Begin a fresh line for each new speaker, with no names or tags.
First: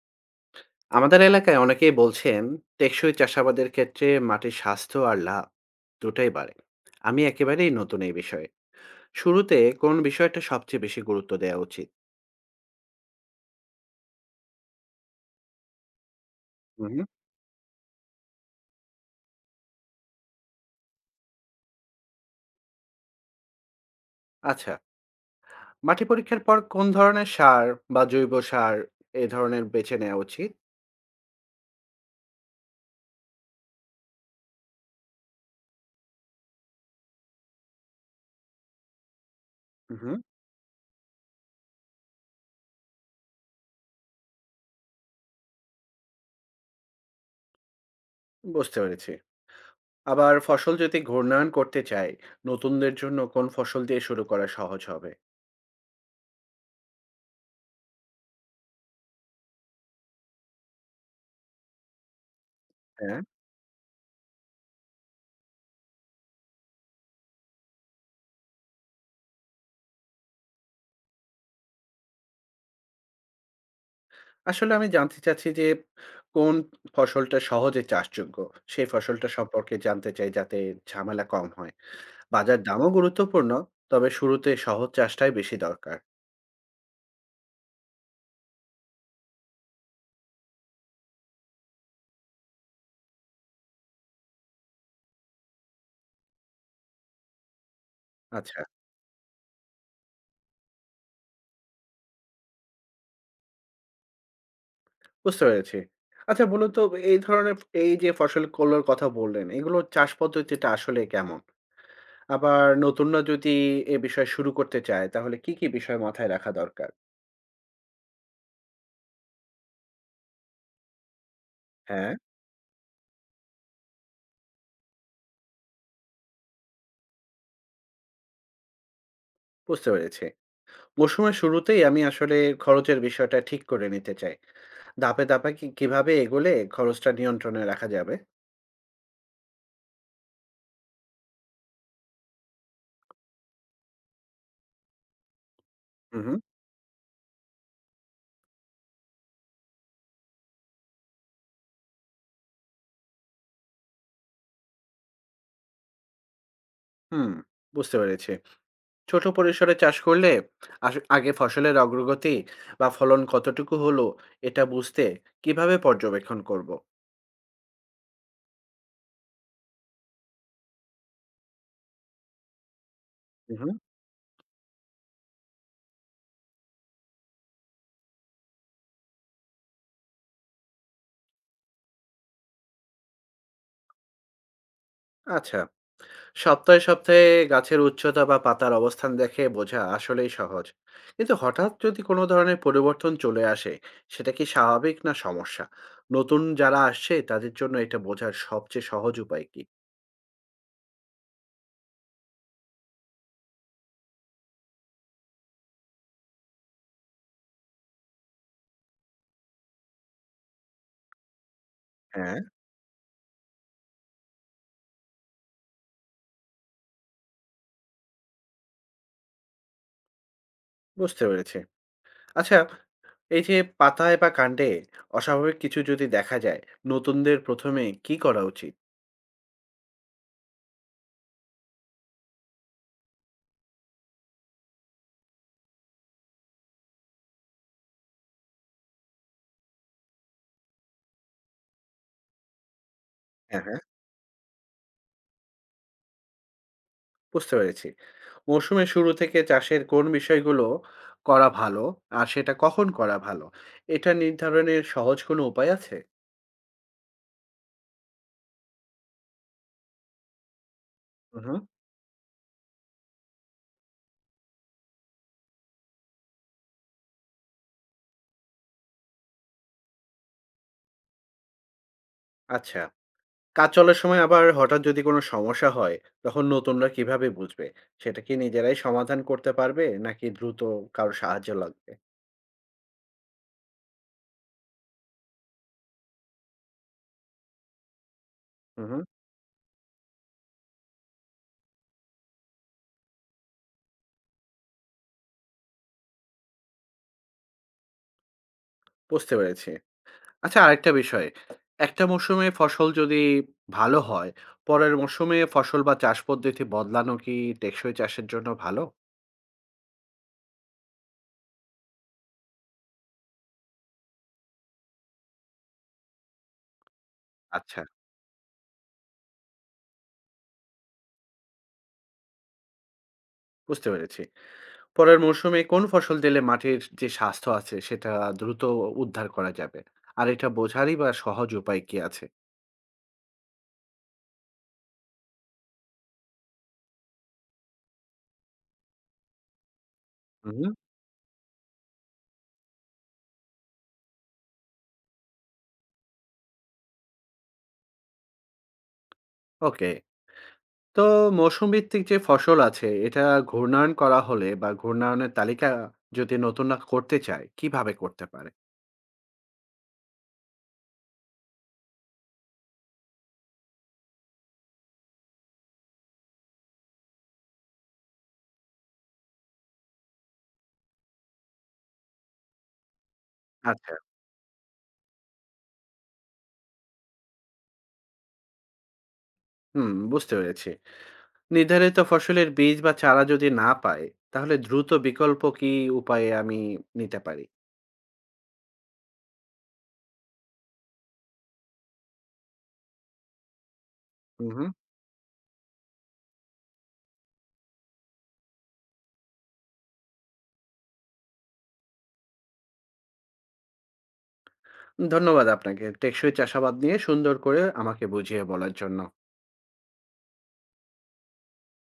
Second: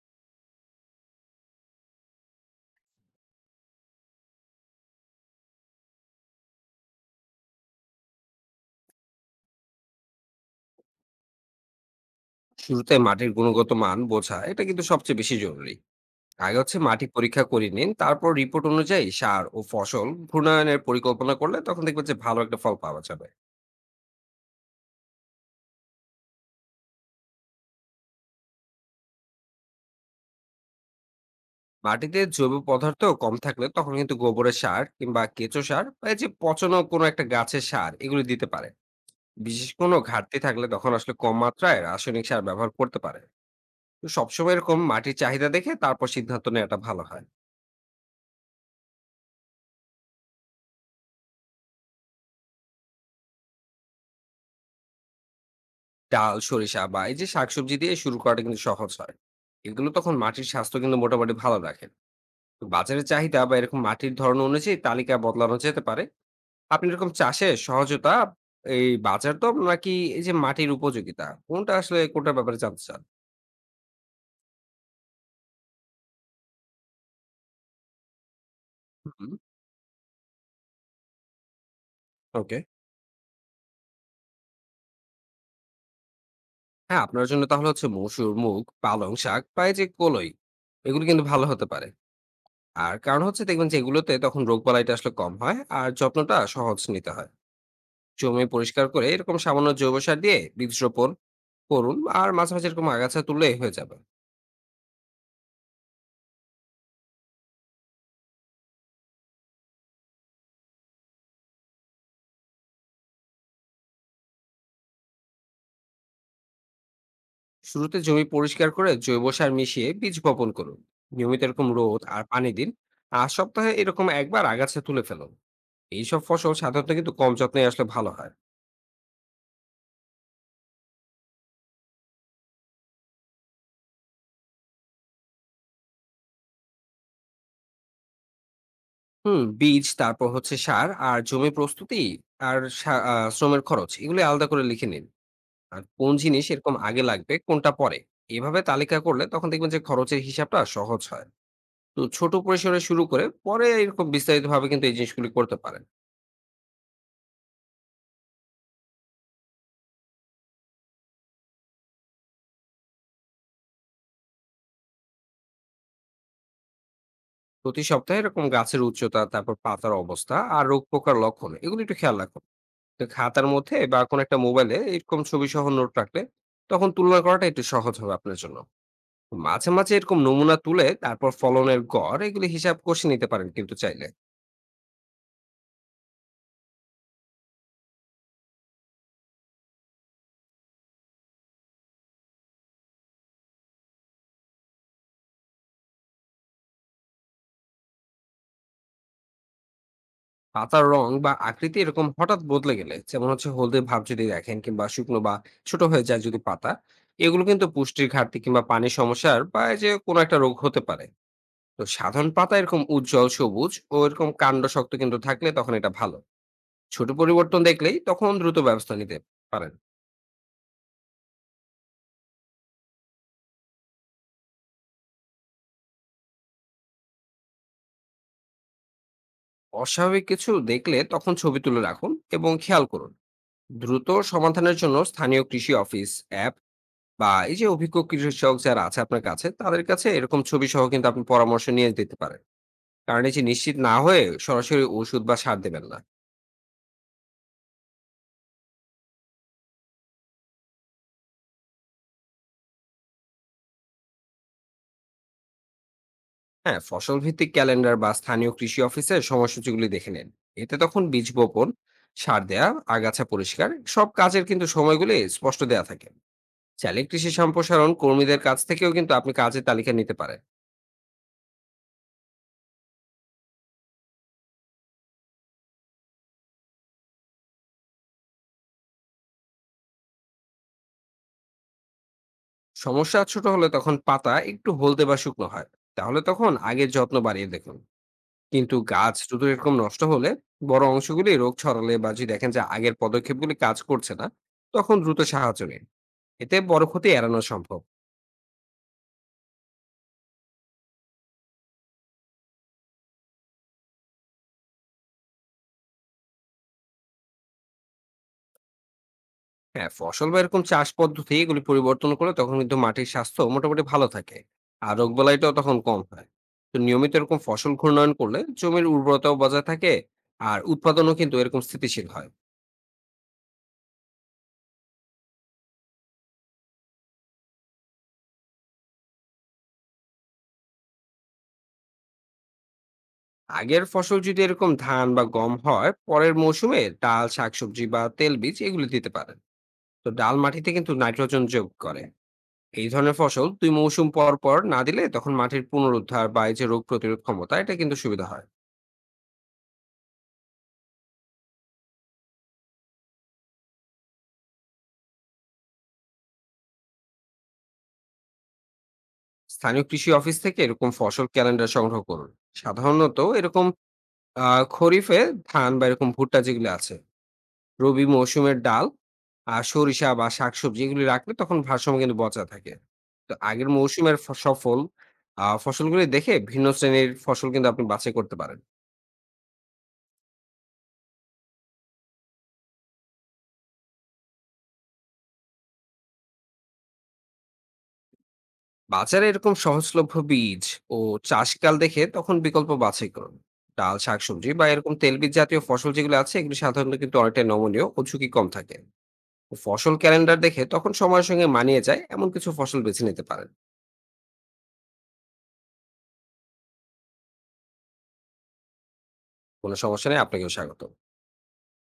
আমাদের এলাকায় অনেকেই বলছেন টেকসই চাষাবাদের ক্ষেত্রে মাটির স্বাস্থ্য আর লাভ দুটাই বাড়ে। আমি একেবারেই নতুন এই বিষয়ে, শুরুতে কোন বিষয়টা সবচেয়ে বেশি গুরুত্ব দেওয়া উচিত?
শুরুতে মাটির গুণগত মান বোঝা এটা কিন্তু সবচেয়ে বেশি জরুরি। আগে হচ্ছে
হুম।
মাটি পরীক্ষা করে নিন, তারপর রিপোর্ট অনুযায়ী সার ও ফসল ঘূর্ণায়নের পরিকল্পনা করলে তখন দেখবেন যে ভালো একটা ফল পাওয়া যাবে।
আচ্ছা, মাটি পরীক্ষার পর কোন ধরনের সার বা জৈব সার এ ধরনের বেছে নেওয়া উচিত?
মাটিতে জৈব পদার্থ কম থাকলে তখন কিন্তু গোবরের সার কিংবা কেঁচো সার বা এই যে পচনো কোনো একটা গাছের সার এগুলো দিতে পারে। বিশেষ কোনো
হুম,
ঘাটতি থাকলে তখন আসলে কম মাত্রায় রাসায়নিক সার ব্যবহার করতে পারে। তো সবসময় এরকম মাটির চাহিদা দেখে তারপর সিদ্ধান্ত নেওয়াটা ভালো হয়।
বুঝতে পেরেছি। আবার ফসল যদি ঘূর্ণায়ন করতে চাই, নতুনদের জন্য কোন ফসল দিয়ে শুরু করা সহজ হবে?
ডাল, সরিষা বা এই যে শাকসবজি দিয়ে শুরু করাটা কিন্তু সহজ হয়। এগুলো তখন মাটির স্বাস্থ্য কিন্তু মোটামুটি ভালো রাখে। তো বাজারের
হ্যাঁ,
চাহিদা বা এরকম মাটির ধরন অনুযায়ী তালিকা বদলানো যেতে পারে। আপনি এরকম চাষে সহজতা, এই বাজার দর নাকি এই যে মাটির উপযোগিতা, কোনটা আসলে কোনটার ব্যাপারে জানতে চান?
আসলে আমি জানতে চাচ্ছি যে, কোন ফসলটা সহজে চাষযোগ্য? সেই ফসলটা
হুম,
সম্পর্কে জানতে চাই যাতে ঝামেলা কম হয়।
ওকে।
বাজার দামও গুরুত্বপূর্ণ, তবে শুরুতে সহজ চাষটাই বেশি দরকার।
হ্যাঁ, আপনার জন্য তাহলে হচ্ছে মসুর, মুগ, পালং শাক বা এই যে কলই, এগুলো কিন্তু ভালো হতে পারে। আর কারণ হচ্ছে দেখবেন যে এগুলোতে তখন রোগবালাইটা আসলে কম হয়, আর যত্নটা সহজ নিতে হয়। জমি
আচ্ছা,
পরিষ্কার করে এরকম সামান্য জৈব সার দিয়ে বীজ রোপণ করুন, আর মাঝে মাঝে এরকম আগাছা তুললে হয়ে যাবে।
বুঝতে পেরেছি। আচ্ছা বলুন তো, এই ধরনের, এই যে ফসলগুলোর কথা বললেন, এগুলোর চাষ পদ্ধতিটা আসলে কেমন? আবার নতুনরা যদি এ বিষয়ে শুরু করতে চায় তাহলে কি, কি বিষয় মাথায় রাখা দরকার?
শুরুতে জমি পরিষ্কার করে জৈব সার মিশিয়ে বীজ বপন করুন। নিয়মিত এরকম রোদ
হ্যাঁ,
আর পানি দিন, আর সপ্তাহে এরকম একবার আগাছা তুলে ফেলুন। এইসব ফসল সাধারণত কিন্তু কম যত্নে আসলে ভালো হয়।
বুঝতে পেরেছি। মৌসুমের শুরুতেই আমি আসলে খরচের বিষয়টা ঠিক করে নিতে চাই। ধাপে, ধাপে কি কিভাবে এগোলে খরচটা নিয়ন্ত্রণে রাখা যাবে?
বীজ, তারপর হচ্ছে সার আর জমি প্রস্তুতি আর শ্রমের খরচ, এগুলি আলাদা করে লিখে নিন। আর কোন
হু, হু,
জিনিস এরকম আগে লাগবে, কোনটা পরে, এভাবে তালিকা করলে তখন দেখবেন যে খরচের হিসাবটা সহজ হয়। তো ছোট পরিসরে শুরু করে পরে এরকম বিস্তারিতভাবে কিন্তু এই জিনিসগুলি করতে পারেন।
হুম, বুঝতে পেরেছি। ছোট পরিসরে চাষ করলে আগে ফসলের অগ্রগতি বা ফলন কতটুকু হলো এটা বুঝতে কিভাবে পর্যবেক্ষণ করব?
প্রতি সপ্তাহে এরকম গাছের উচ্চতা, তারপর পাতার অবস্থা আর রোগ পোকার লক্ষণ, এগুলো একটু খেয়াল রাখুন। তো খাতার
উহু,
মধ্যে বা কোনো একটা মোবাইলে এরকম ছবি সহ নোট রাখলে তখন তুলনা করাটা একটু সহজ হবে আপনার জন্য। মাঝে মাঝে এরকম নমুনা তুলে তারপর ফলনের গড় এগুলি হিসাব কষে নিতে পারেন কিন্তু চাইলে।
আচ্ছা। সপ্তাহে, সপ্তাহে গাছের উচ্চতা বা পাতার অবস্থান দেখে বোঝা আসলেই সহজ। কিন্তু হঠাৎ যদি কোনো ধরনের পরিবর্তন চলে আসে, সেটা কি স্বাভাবিক না সমস্যা? নতুন যারা আসছে তাদের জন্য এটা বোঝার সবচেয়ে সহজ উপায় কি?
পাতার রং বা আকৃতি এরকম হঠাৎ বদলে গেলে, যেমন হচ্ছে হলদে ভাব যদি দেখেন কিংবা শুকনো বা ছোট হয়ে যায় যদি পাতা, এগুলো কিন্তু পুষ্টির ঘাটতি কিংবা পানির সমস্যার বা এই যে কোনো একটা রোগ হতে পারে। তো সাধারণ
হ্যাঁ,
পাতা এরকম উজ্জ্বল সবুজ ও এরকম কাণ্ড শক্ত কিন্তু থাকলে তখন এটা ভালো। ছোট পরিবর্তন দেখলেই তখন দ্রুত ব্যবস্থা নিতে পারেন।
বুঝতে পেরেছি। আচ্ছা, এই যে পাতায় বা কাণ্ডে অস্বাভাবিক কিছু যদি দেখা যায়, নতুনদের ১ম এ কি করা উচিত?
অস্বাভাবিক কিছু দেখলে তখন ছবি তুলে রাখুন এবং খেয়াল করুন। দ্রুত সমাধানের জন্য স্থানীয় কৃষি অফিস অ্যাপ বা এই যে অভিজ্ঞ কৃষক যারা আছে আপনার কাছে, তাদের কাছে এরকম ছবি সহ কিন্তু আপনি পরামর্শ নিয়ে দিতে পারেন। কারণ এই যে
হ্যাঁ,
নিশ্চিত
হ্যাঁ,
না হয়ে সরাসরি ওষুধ বা সার দেবেন না।
বুঝতে পেরেছি। মৌসুমের শুরু থেকে চাষের কোন বিষয়গুলো করা ভালো আর সেটা কখন করা ভালো, এটা নির্ধারণের সহজ কোনো উপায় আছে?
হ্যাঁ, ফসল ভিত্তিক ক্যালেন্ডার বা স্থানীয় কৃষি অফিসের সময়সূচিগুলি দেখে নিন। এতে তখন বীজ
হুম, হুম।
বপন, সার দেয়া, আগাছা পরিষ্কার, সব কাজের কিন্তু সময়গুলি স্পষ্ট দেয়া থাকে। চাইলে কৃষি সম্প্রসারণ কর্মীদের কাছ থেকেও কিন্তু আপনি কাজের তালিকা নিতে পারেন।
আচ্ছা, কাজ চলার সময় আবার হঠাৎ যদি কোনো সমস্যা হয়, তখন নতুনরা কিভাবে বুঝবে? সেটা কি নিজেরাই সমাধান করতে পারবে নাকি দ্রুত কারো সাহায্য লাগবে?
সমস্যা ছোট হলে, তখন পাতা একটু হলদে বা শুকনো হয়, তাহলে তখন আগের যত্ন বাড়িয়ে দেখুন। কিন্তু
হুম, হুম,
গাছ শুধু এরকম নষ্ট হলে, বড় অংশগুলি রোগ ছড়ালে, বা যদি দেখেন যে আগের পদক্ষেপগুলি কাজ করছে না, তখন দ্রুত সাহায্য নিন। এতে বড় ক্ষতি এড়ানো সম্ভব।
বুঝতে পেরেছি। আচ্ছা, আরেকটা বিষয়। একটা মৌসুমে ফসল যদি ভালো হয়, পরের মৌসুমে ফসল বা চাষ পদ্ধতি বদলানো কি টেকসই চাষের জন্য ভালো?
হ্যাঁ, ফসল বা এরকম চাষ পদ্ধতি এগুলি পরিবর্তন করলে তখন কিন্তু মাটির স্বাস্থ্য মোটামুটি ভালো থাকে, আর রোগ বালাইটাও তখন কম হয়। তো নিয়মিত এরকম ফসল
আচ্ছা,
ঘূর্ণয়ন করলে জমির উর্বরতাও বজায় থাকে, আর উৎপাদনও কিন্তু এরকম স্থিতিশীল হয়।
বুঝতে পেরেছি। পরের মৌসুমে কোন ফসল দিলে মাটির যে স্বাস্থ্য আছে সেটা দ্রুত উদ্ধার করা যাবে? আর এটা বোঝারই বা সহজ উপায় কি আছে?
আগের ফসল যদি এরকম ধান বা গম হয়, পরের মৌসুমে ডাল, শাকসবজি বা তেল বীজ এগুলি দিতে পারে। তো ডাল মাটিতে
হুম,
কিন্তু নাইট্রোজেন যোগ করে। এই ধরনের ফসল দুই মৌসুম পর পর না দিলে তখন মাটির পুনরুদ্ধার বা এই যে রোগ প্রতিরোধ ক্ষমতা এটা কিন্তু সুবিধা হয়।
ওকে। তো মৌসুম ভিত্তিক যে ফসল আছে এটা ঘূর্ণায়ন করা হলে বা ঘূর্ণায়নের তালিকা যদি নতুনরা করতে চায়, কিভাবে করতে পারে?
স্থানীয় কৃষি অফিস থেকে এরকম ফসল ক্যালেন্ডার সংগ্রহ করুন। সাধারণত এরকম খরিফে ধান বা এরকম ভুট্টা যেগুলো আছে, রবি মৌসুমের ডাল আর সরিষা বা শাকসবজি এগুলি রাখলে তখন ভারসাম্য কিন্তু বজায় থাকে। তো আগের
আচ্ছা,
মৌসুমের ফ- সফল আহ ফসলগুলি দেখে ভিন্ন শ্রেণীর ফসল কিন্তু আপনি বাছাই করতে পারেন।
হুম, বুঝতে পেরেছি। নির্ধারিত ফসলের বীজ বা চারা যদি না পাই তাহলে দ্রুত বিকল্প কি উপায়ে আমি নিতে পারি?
বাজারে এরকম সহজলভ্য বীজ ও চাষকাল দেখে তখন বিকল্প বাছাই করুন। ডাল, শাকসবজি বা
হুম।
এরকম তেলবীজ জাতীয় ফসল যেগুলো আছে এগুলো সাধারণত কিন্তু অনেকটাই নমনীয় ও ঝুঁকি কম থাকে। তো ফসল ক্যালেন্ডার দেখে তখন সময়ের সঙ্গে মানিয়ে যায় এমন কিছু ফসল বেছে নিতে পারেন।
ধন্যবাদ আপনাকে টেকসই চাষাবাদ নিয়ে সুন্দর করে আমাকে বুঝিয়ে বলার জন্য।
কোনো সমস্যা নেই, আপনাকেও স্বাগত।